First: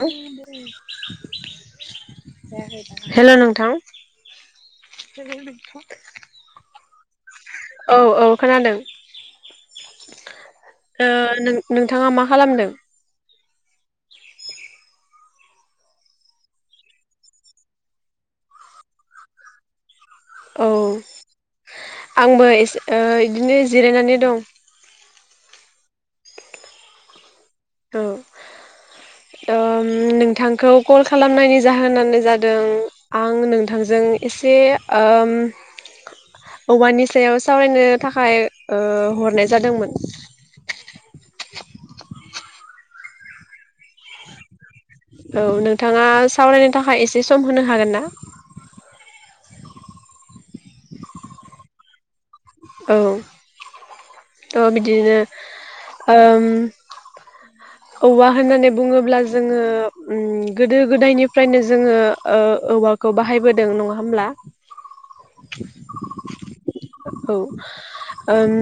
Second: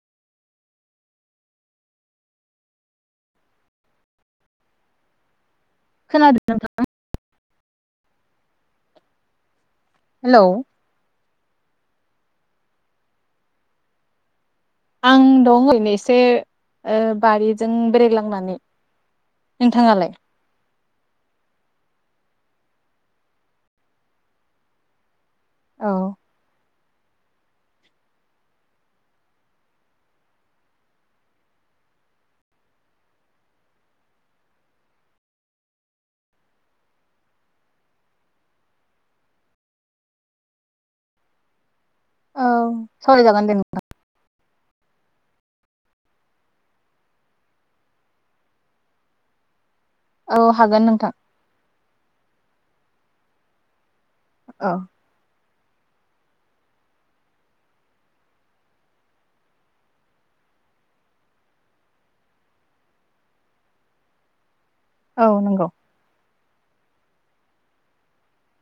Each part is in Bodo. [unintelligible] हेलौ नोंथां? खोनादों नोंथां? औ औ खोनादों हेलौ। नों नोंथाङा मा खालामदों? आं दं ओरैनो ओ एसे ओ बारिजों बेरायग्लांनानै। नोंथाङालाय? औ आंबो एसे ओ इदिनो जिरायनानै दं। औ। औ, ओ नोंथांखौ कल खालामनायनि जाहोनानो जादों आं नोंथांजों एसे ओम औवानि सायाव सावरायनो थाखाय ओ हरनाय जादोंमोन। औ सावरायजागोन दे नोंथां। औ नोंथाङा सावरायनो थाखाय एसे सम होनो हागोन ना? औ हागोन नोंथां। औ। थ' औ बिदिनो ओम औवा होननानै बुङोब्ला जोङो उम गोदो गोदायनिफ्रायनो जोङो ओ औवाखौ बाहायबोदों नङा होमब्ला? औ नंगौ। औ उम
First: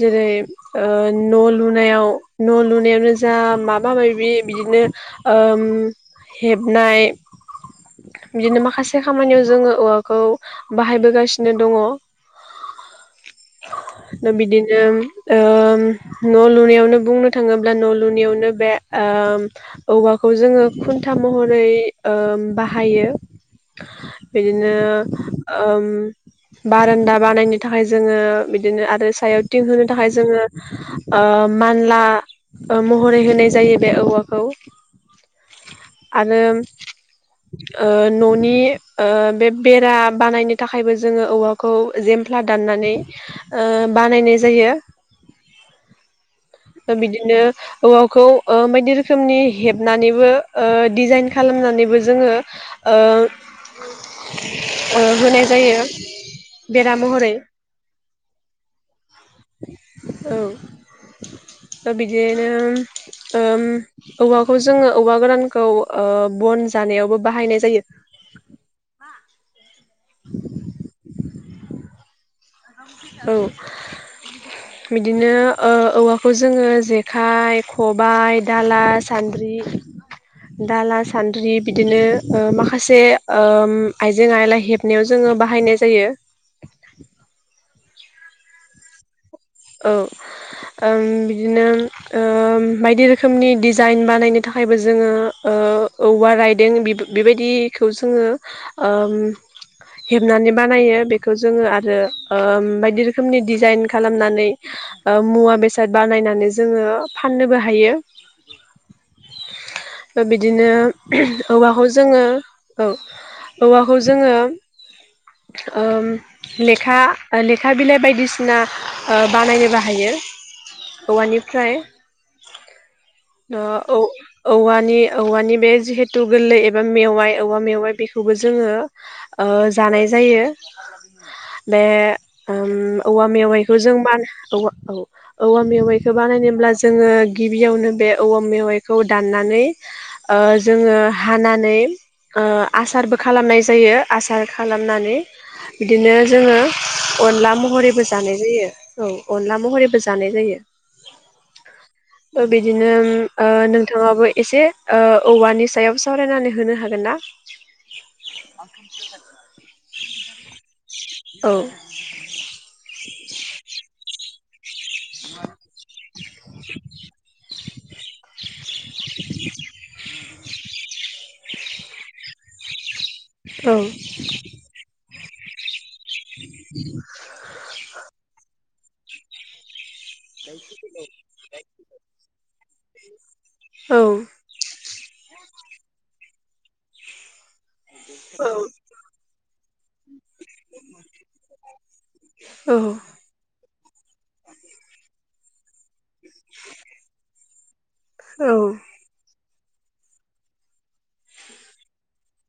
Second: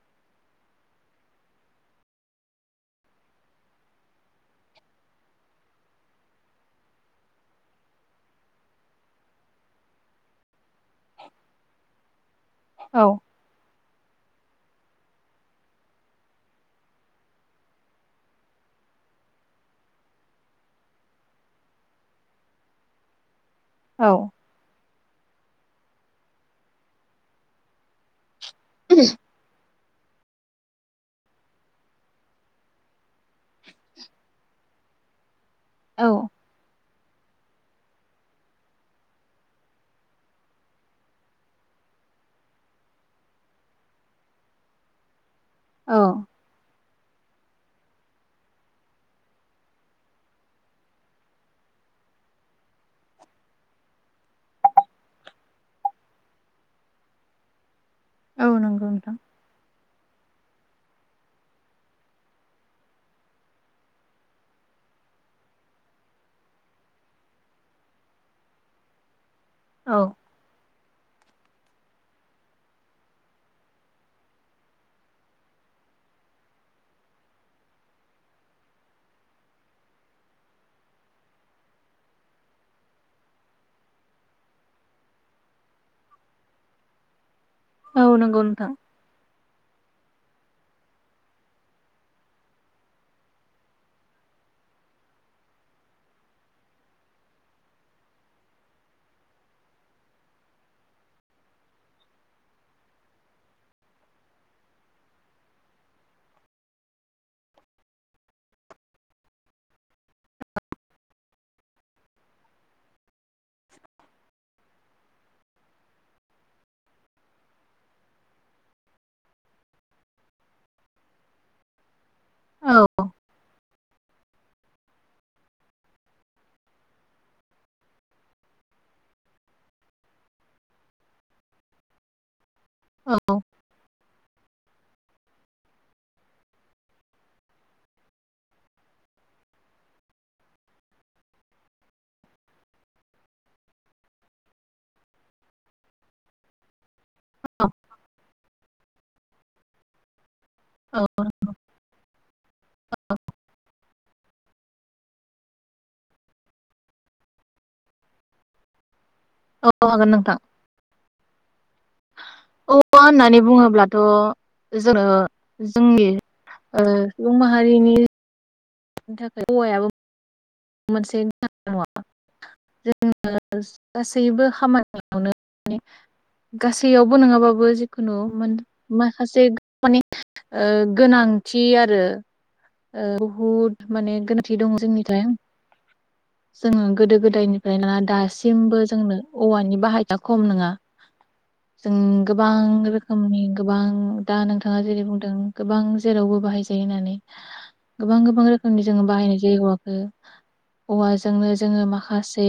जेरै ओ न' लुनायाव न' लुनायावनो जा माबा माबि बिदिनो उम हेबनाय बिदिनो माखासे खामानियाव जोङो औवाखौ बाहायबोगासिनो दङ। औ। दा बिदिनो ओ न' लुनायावनो बुंनो थाङोब्ला न' लुनायावनो बे ओम औवाखौ जोङो खुन्था महरै ओ बाहायो। औ बिदिनो ओम बारान्दा बानायनो थाखाय जोङो बिदिनो आरो सायाव थिं होनो थाखाय जोङो ओ मानला ओ मह रै होनाय जायो बे औवाखौ औ आरो ओ न'नि ओ बे बेरा बानायनो थाखायबो जोङो औवाखौ जेमफ्ला दाननानै ओ बानायनाय जायो। दा बिदिनो औवाखौ ओम बायदि रोखोमनि हेबनानैबो ओ डिजाइण्ड खालामनानैबो जोङो ओ ओ होनाय जायो बेरा महरै। औ नंगौ नोंथां। औ। बिदिनो ओम औवाखौ जोङो औवा गोरानखौ ओ बन जानायावबो बाहायनाय जायो। औ। औ बिदिनो ओ औवाखौ जोङो जेखाइ खबायाइ दाला सानद्रि दाला सान्द्रि बिदिनो ओ माखासे ओम आइजें आइला हेबनायाव जोङो बाहायनाय जायो। औ नंगौ नोंथां। औ, ओं बिदिनो ओं बायदि रोखोमनि डिजाइन बानायनो थाखायबो जोङो ओ औवा राइदिं बेब बेबायदिखौ जोङो ओम हेबनानै बानायो बेखौ जोङो आरो ओम बायदि रोखोमनि डिजाइन खालामनानै ओ मुवा बेसाद बानायनानै जोङो फाननोबो हायो। दा बिदिनो औवाखौ जोङो औ औवाखौ जोङोे ओम लेखा लेखा बिलाइ बायदिसिना ओ बानायनो बाहायो औवानिफ्राय। औ ओ औ औवानि औवानि बे जिहेथु गोरलै एबा मेवाइ औवा मेवाय बेखौबो जोङो ओ जानाय जायो बे ओ औ औवा औ मेवाय खौ जों मव औवा मेवाइखौ बानायनोब्ला जोङो गिबियावनो बे औवा मेवाइखौ दाननानै ओ जोङो हानानै आसारबो खालामनाय जायो आसार खालामनानै बिदिनो जोङो अनला महरैबो जानाय जायो औ अनला महरैबो जानाय जायो। औ ओ बिदिनो ओ थेवबाबो एसे ओ औवानि सायाव सावरायनानै होनो हागोन ना? औ हागोन नोंथां। औ औवा होननानै बुङोब्लाथ' जोङो जोंनि ओ सुबुं माहारिनि [inaudible] औ [inaudible] गासैबो खामानियावनो गासैयावबो नङाबाबो जिखुनु मोन माखासे माने ओ गोनांथि आरो औ बुहुद औ माने गोनांथि दं जोंनि [inaudible] जोङो गोदो गोदायनि ओमफ्राय ना दासिमबो जोंनो औवानि बाहाइनाया खम नङा जों औ गोबां रोखोमनि गोबां दा नोंथाङा जेरै बुंदों गोबां जेरावबो बाहायजायो होननानै गोबां गोबां रोखोमनि जोङो बाहायो बे हौवाखौ औवाजोंनो जोङो माखासे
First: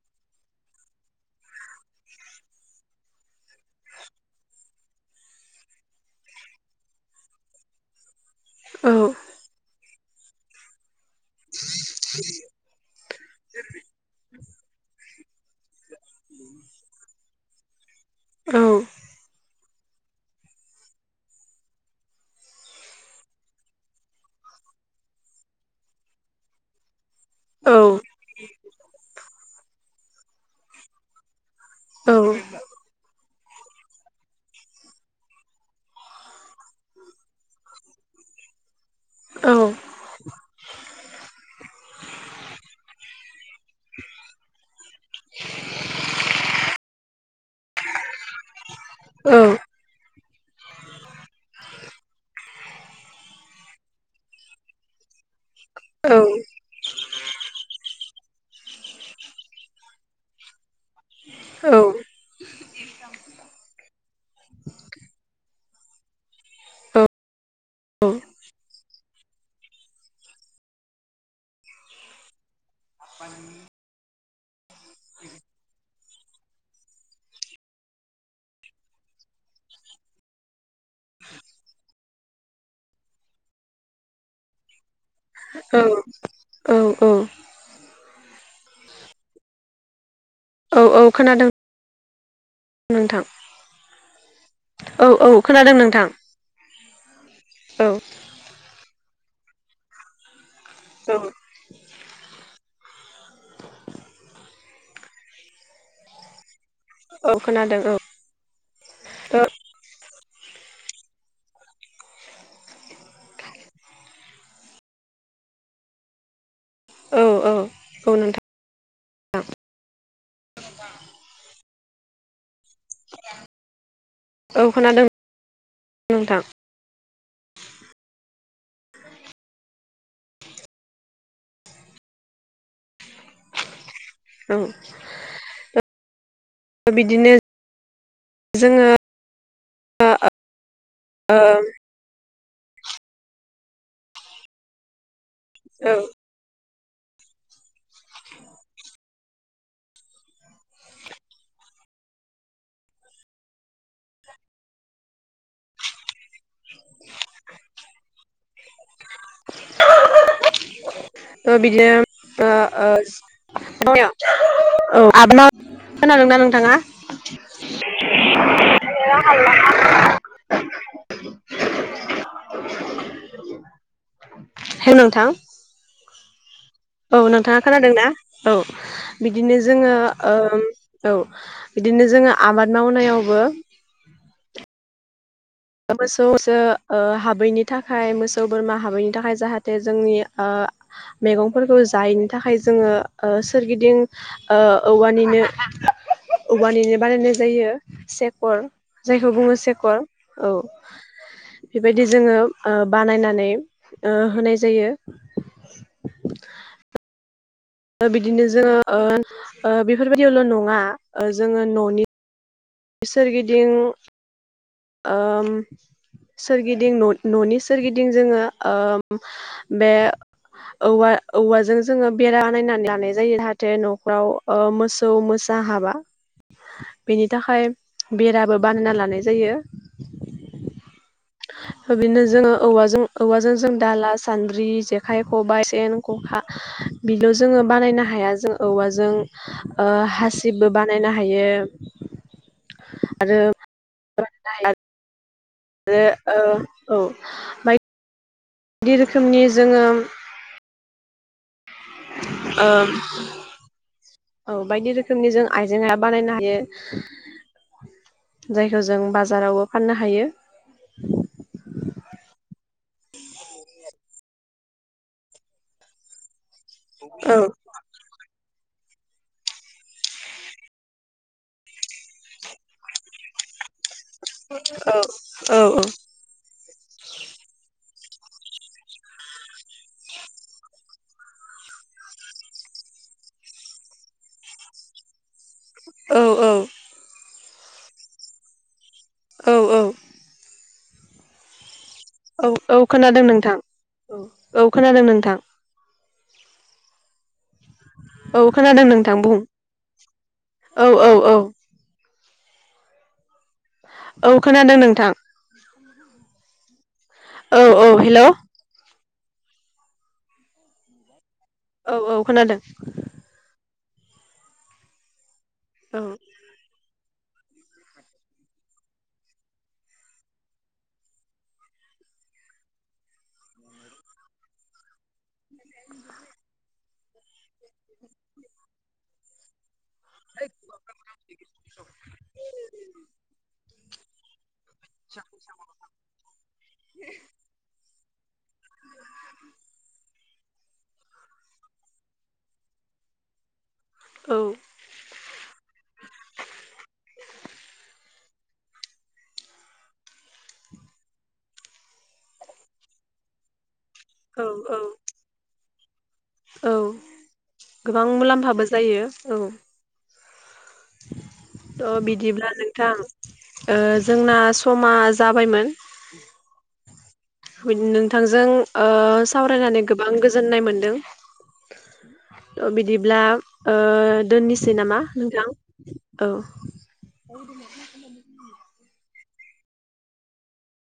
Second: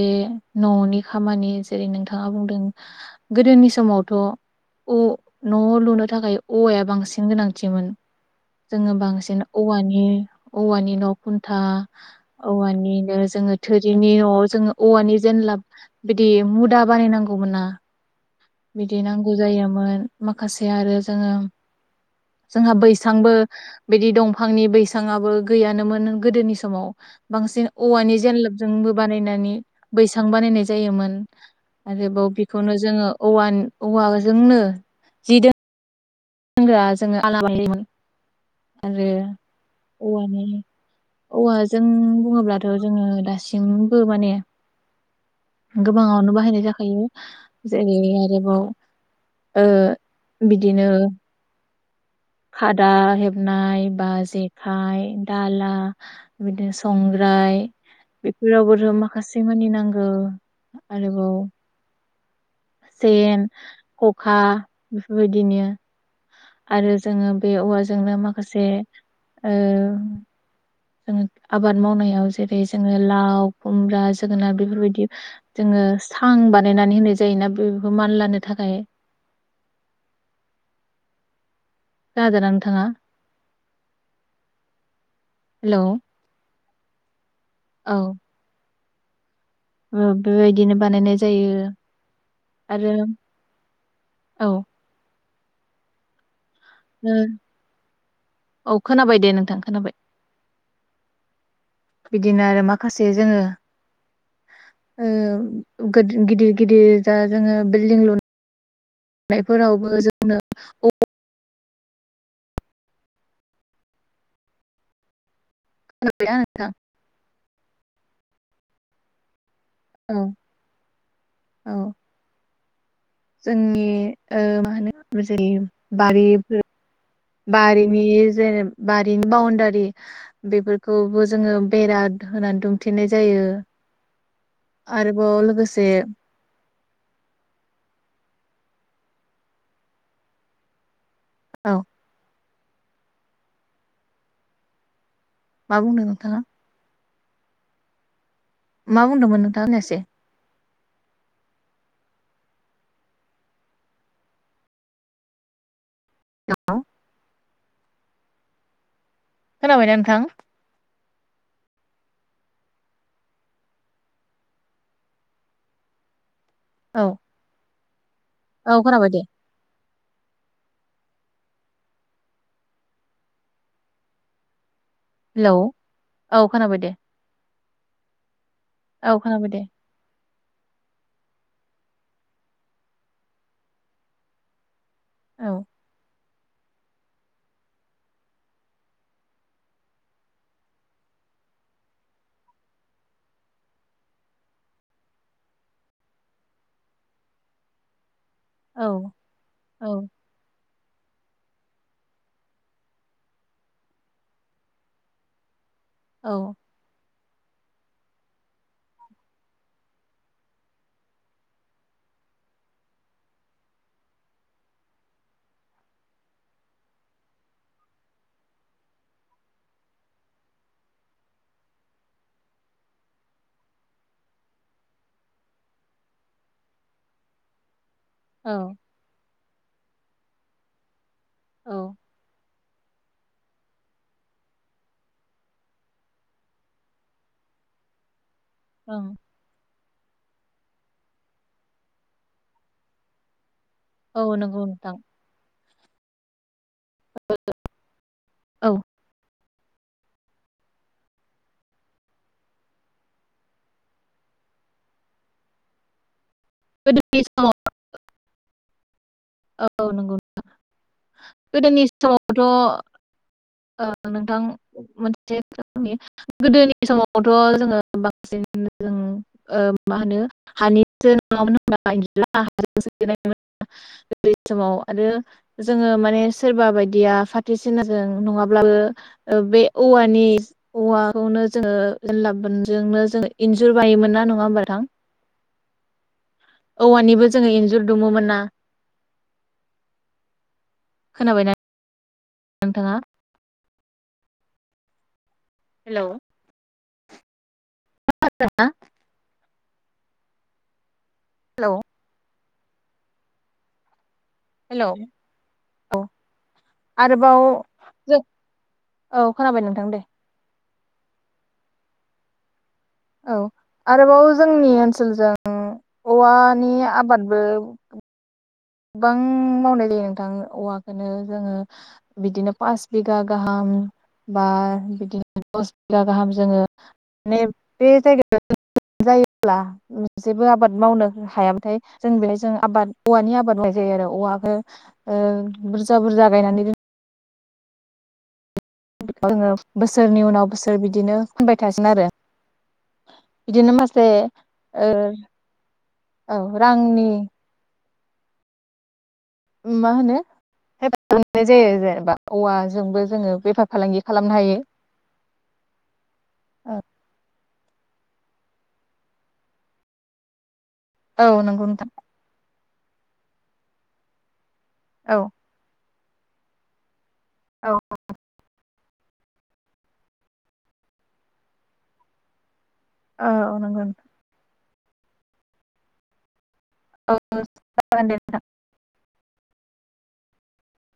न'नि खामानि जेरै नोंथाङा बुंदों गोदोनि समावथ' अ न'आव लुनो थाखाय औवाया बांसिन गोनांथिमोन जोङो बांसिन औवानि उम औवानि न' खुन्था औवानिनो जोङो थोरिनि न'आव जोङो औवानि जेनला बिदि मुदा बानायनांगौमोना औ बिदि नांगौ जायो मोन‌ माखासे आरो जोङो जोंहा बैसांबो बिदि दंफांनि बैसांआबो गैयानोमोन नों गोदोनि समाव बांसिन औवानि जेनलाबजोंबो बानायनानै बैसां बानायनाय जायोमोन। औ आरोबाव बेखौनो जोङो औव औवाजोंनो जि दो [unintelligible] आरो औ औवानि औवाजों जों बुंङोब्लाथ' जोङो दासिमबो माने गोबांङावनो बाहायनाय जाखायो जेरै आरोबाव ओ बिदिनो खादा हेबनाय बा जेखाइ दाल दा बिदिनो संग्राय बेफोरावबोथ' माखासे मानि नांगौ आरोबाव सेन खखा बेफोरबायदिनो आरो जोङो बे औवाजोंनो माखासे ओ उम आबाद मावनायाव जेरै जोङो लाव खुमब्रा जोगोनार बेफोरबायदि जोङो सां बानायनानै होनाय जायोना बेफोरखौ मान लानो थाखाय खोनादोंना नोंथाङा औ हेलौ औ औ औ ओ बेबायदिनो औ औ बानायनाय खोनादों जायो। आरो नोंथां औ औ औ खोनादों नोंथां नो औ औ खोनाबाय दे नोंथां खोनाबाय औ बिदिनो आरो मा माखासे जोङो ओ गो गिदिर गिदिर जा औ जोङो खोनादों औ बिल्डिं लुनो नायफोरावबो जो न औ [unintelligible] नोथां औ औ औ नोंथा [unintelligible] औ औ जोंनि ओ औ मा खोनादों होनो जेर बारि नोंथां [unintelligible] बारिनि जेनेब बारिनि बाउनडारि बेफोरखौबो जोङो बेरा होनानै दुमथेनाय जायो औ आरोबाव लोगोसे बिदिनो जोङो आ आ ओं औ मा बुंनो नोंथाङा? मा बुंदोंमोन नोंथां खोनायासै औ [unintelligible] [inaudible] खोनाबायना नोंथां? ओ बिदिनो ओ ओस आबा [inaudible] खोनादोंना नों थाङा [inaudible] औ औ खोनाबाय दे [unintelligible] [inaudible] हेलौ नोंथां हेलौ औ खोनाबाय दे औ नोंथाङा खोनादोंना औ औ खोनाबाय बिदिनो दे जोङो ओ औ बिदिनो जोङो आबाद मावनायावबो औ मोसौ मैसो ओ हाबैनि थाखाय मोसौ बोरमा हाबैनि थाखाय जाहाथे जोंनि ओ मैगंफोरखौ जायैनि थाखाय जोङो सोरगिदिं औवानिनो औवानिनो बानायनाय जायो से कर औ जायखौ बुङो सेकर औ औ बेबायदि जोङो ओ बानायनानै ओ होनाय जायो औ बिदिनो जोङो ओ ओ बेफोरबायदियावल' नङा जोङो न'नि सोरगिदिं ओ सोरगिदिं न'नि सोरगिदिं जोङो ओ बे औ औवाजों जोङो बेरा बानायनानै लानाय जायो जाहाथे न'फ्रराव ओ मोसौ मोसा हाबा बेनि थाखाय बेराबो औ बानायना लानाय जायो औ बिनो जोङो औवाजों औवाजों जों दाला सानद्रि जेखाइ खबाइ सेन खखा बेल' जोङो बानायनो हाया जों औवाजों ओं ओ हासिबबो बानायनो हायो आरो औ न नंगौ नोंथां आरो ओ औ ओमफ्राय औ बायदि रोखोमनि जोङो ओ औ बायदि रोखोमनि जों आइजेंआ बानायनो हायो यो गोदोनि समाव जाय होजों औ नंगौ ना गोदोनि ़सिावथ' ओ नोंथां मोनसेनि [unintelligible] गोदोनि समावथ' औ जोङो बांसिन जों मा होनो हानिसो नङामोन होनना [unintelligible] बे समाव औ आरो औ जोङो माने सोरबा बायदिया फाथेसिना जों नङाब्लाबो बे औवानि औवाखौनो जोङो लाजोंनो जो इन्जुर बायोमोन ना नङा होमब नोंथां? औ औ औवानिबो जोङो इन्जुर दुमोमोन ना औ औ खोनाबायना औ औ नोंथाङा? खोनादों नोंथां औ औ खोनादों नोंथां हेलौ औ खोनादों नोंथां बुं औ औ हेल' [inaudible] [unintelligible] औ खोनादों नोंथां अ आरोबाव औ औ जों हेलौ औ खोनाबाय नोंथां दे औ औ खोनादों औ आरोबाव जोंनि ओनसोलजों औ औवानि आबाद बो गोबां मावनाय जायो नोंथां औवाखौनो जोङो बिदिनो पास बिगा गाहाम बा बिदिनो दस बिगा गाहाम जोङो मनै बे जायगायाव जायोब्ला जेबो आबाद मावनो हायाबाथाय जों बेहाय जों आबाद औवानि आबाद जायो आरो औवाखौ बुरजा बुरजा गायनानै [inaudible] जोङो बोसोरनि उनाव बोसोर बिदिनो फानबाय थासिगोन आरो बिदिनो मास से औ ओ औ रांनि मा होनो हेफाजाब जानाय जायो जेनेबा औवाजोंबो जोङो बेफार फालांगि खालामनो औ हायो औ औ गोबां मुलाम्फाबो जायो औ औ नंगौ त नोंथां बिदिब्ला नोंथां ओ जोंना समा औ जाबायमोन [inaudible] औ नोंथांजों ओ सावरायनानै गोबां गोजोननाय मोनदों बिदिब्ला औ ओ नंगौ नोंथां। दोननोसै सै नामा नोंथां औ [inaudible] औ जागोन दे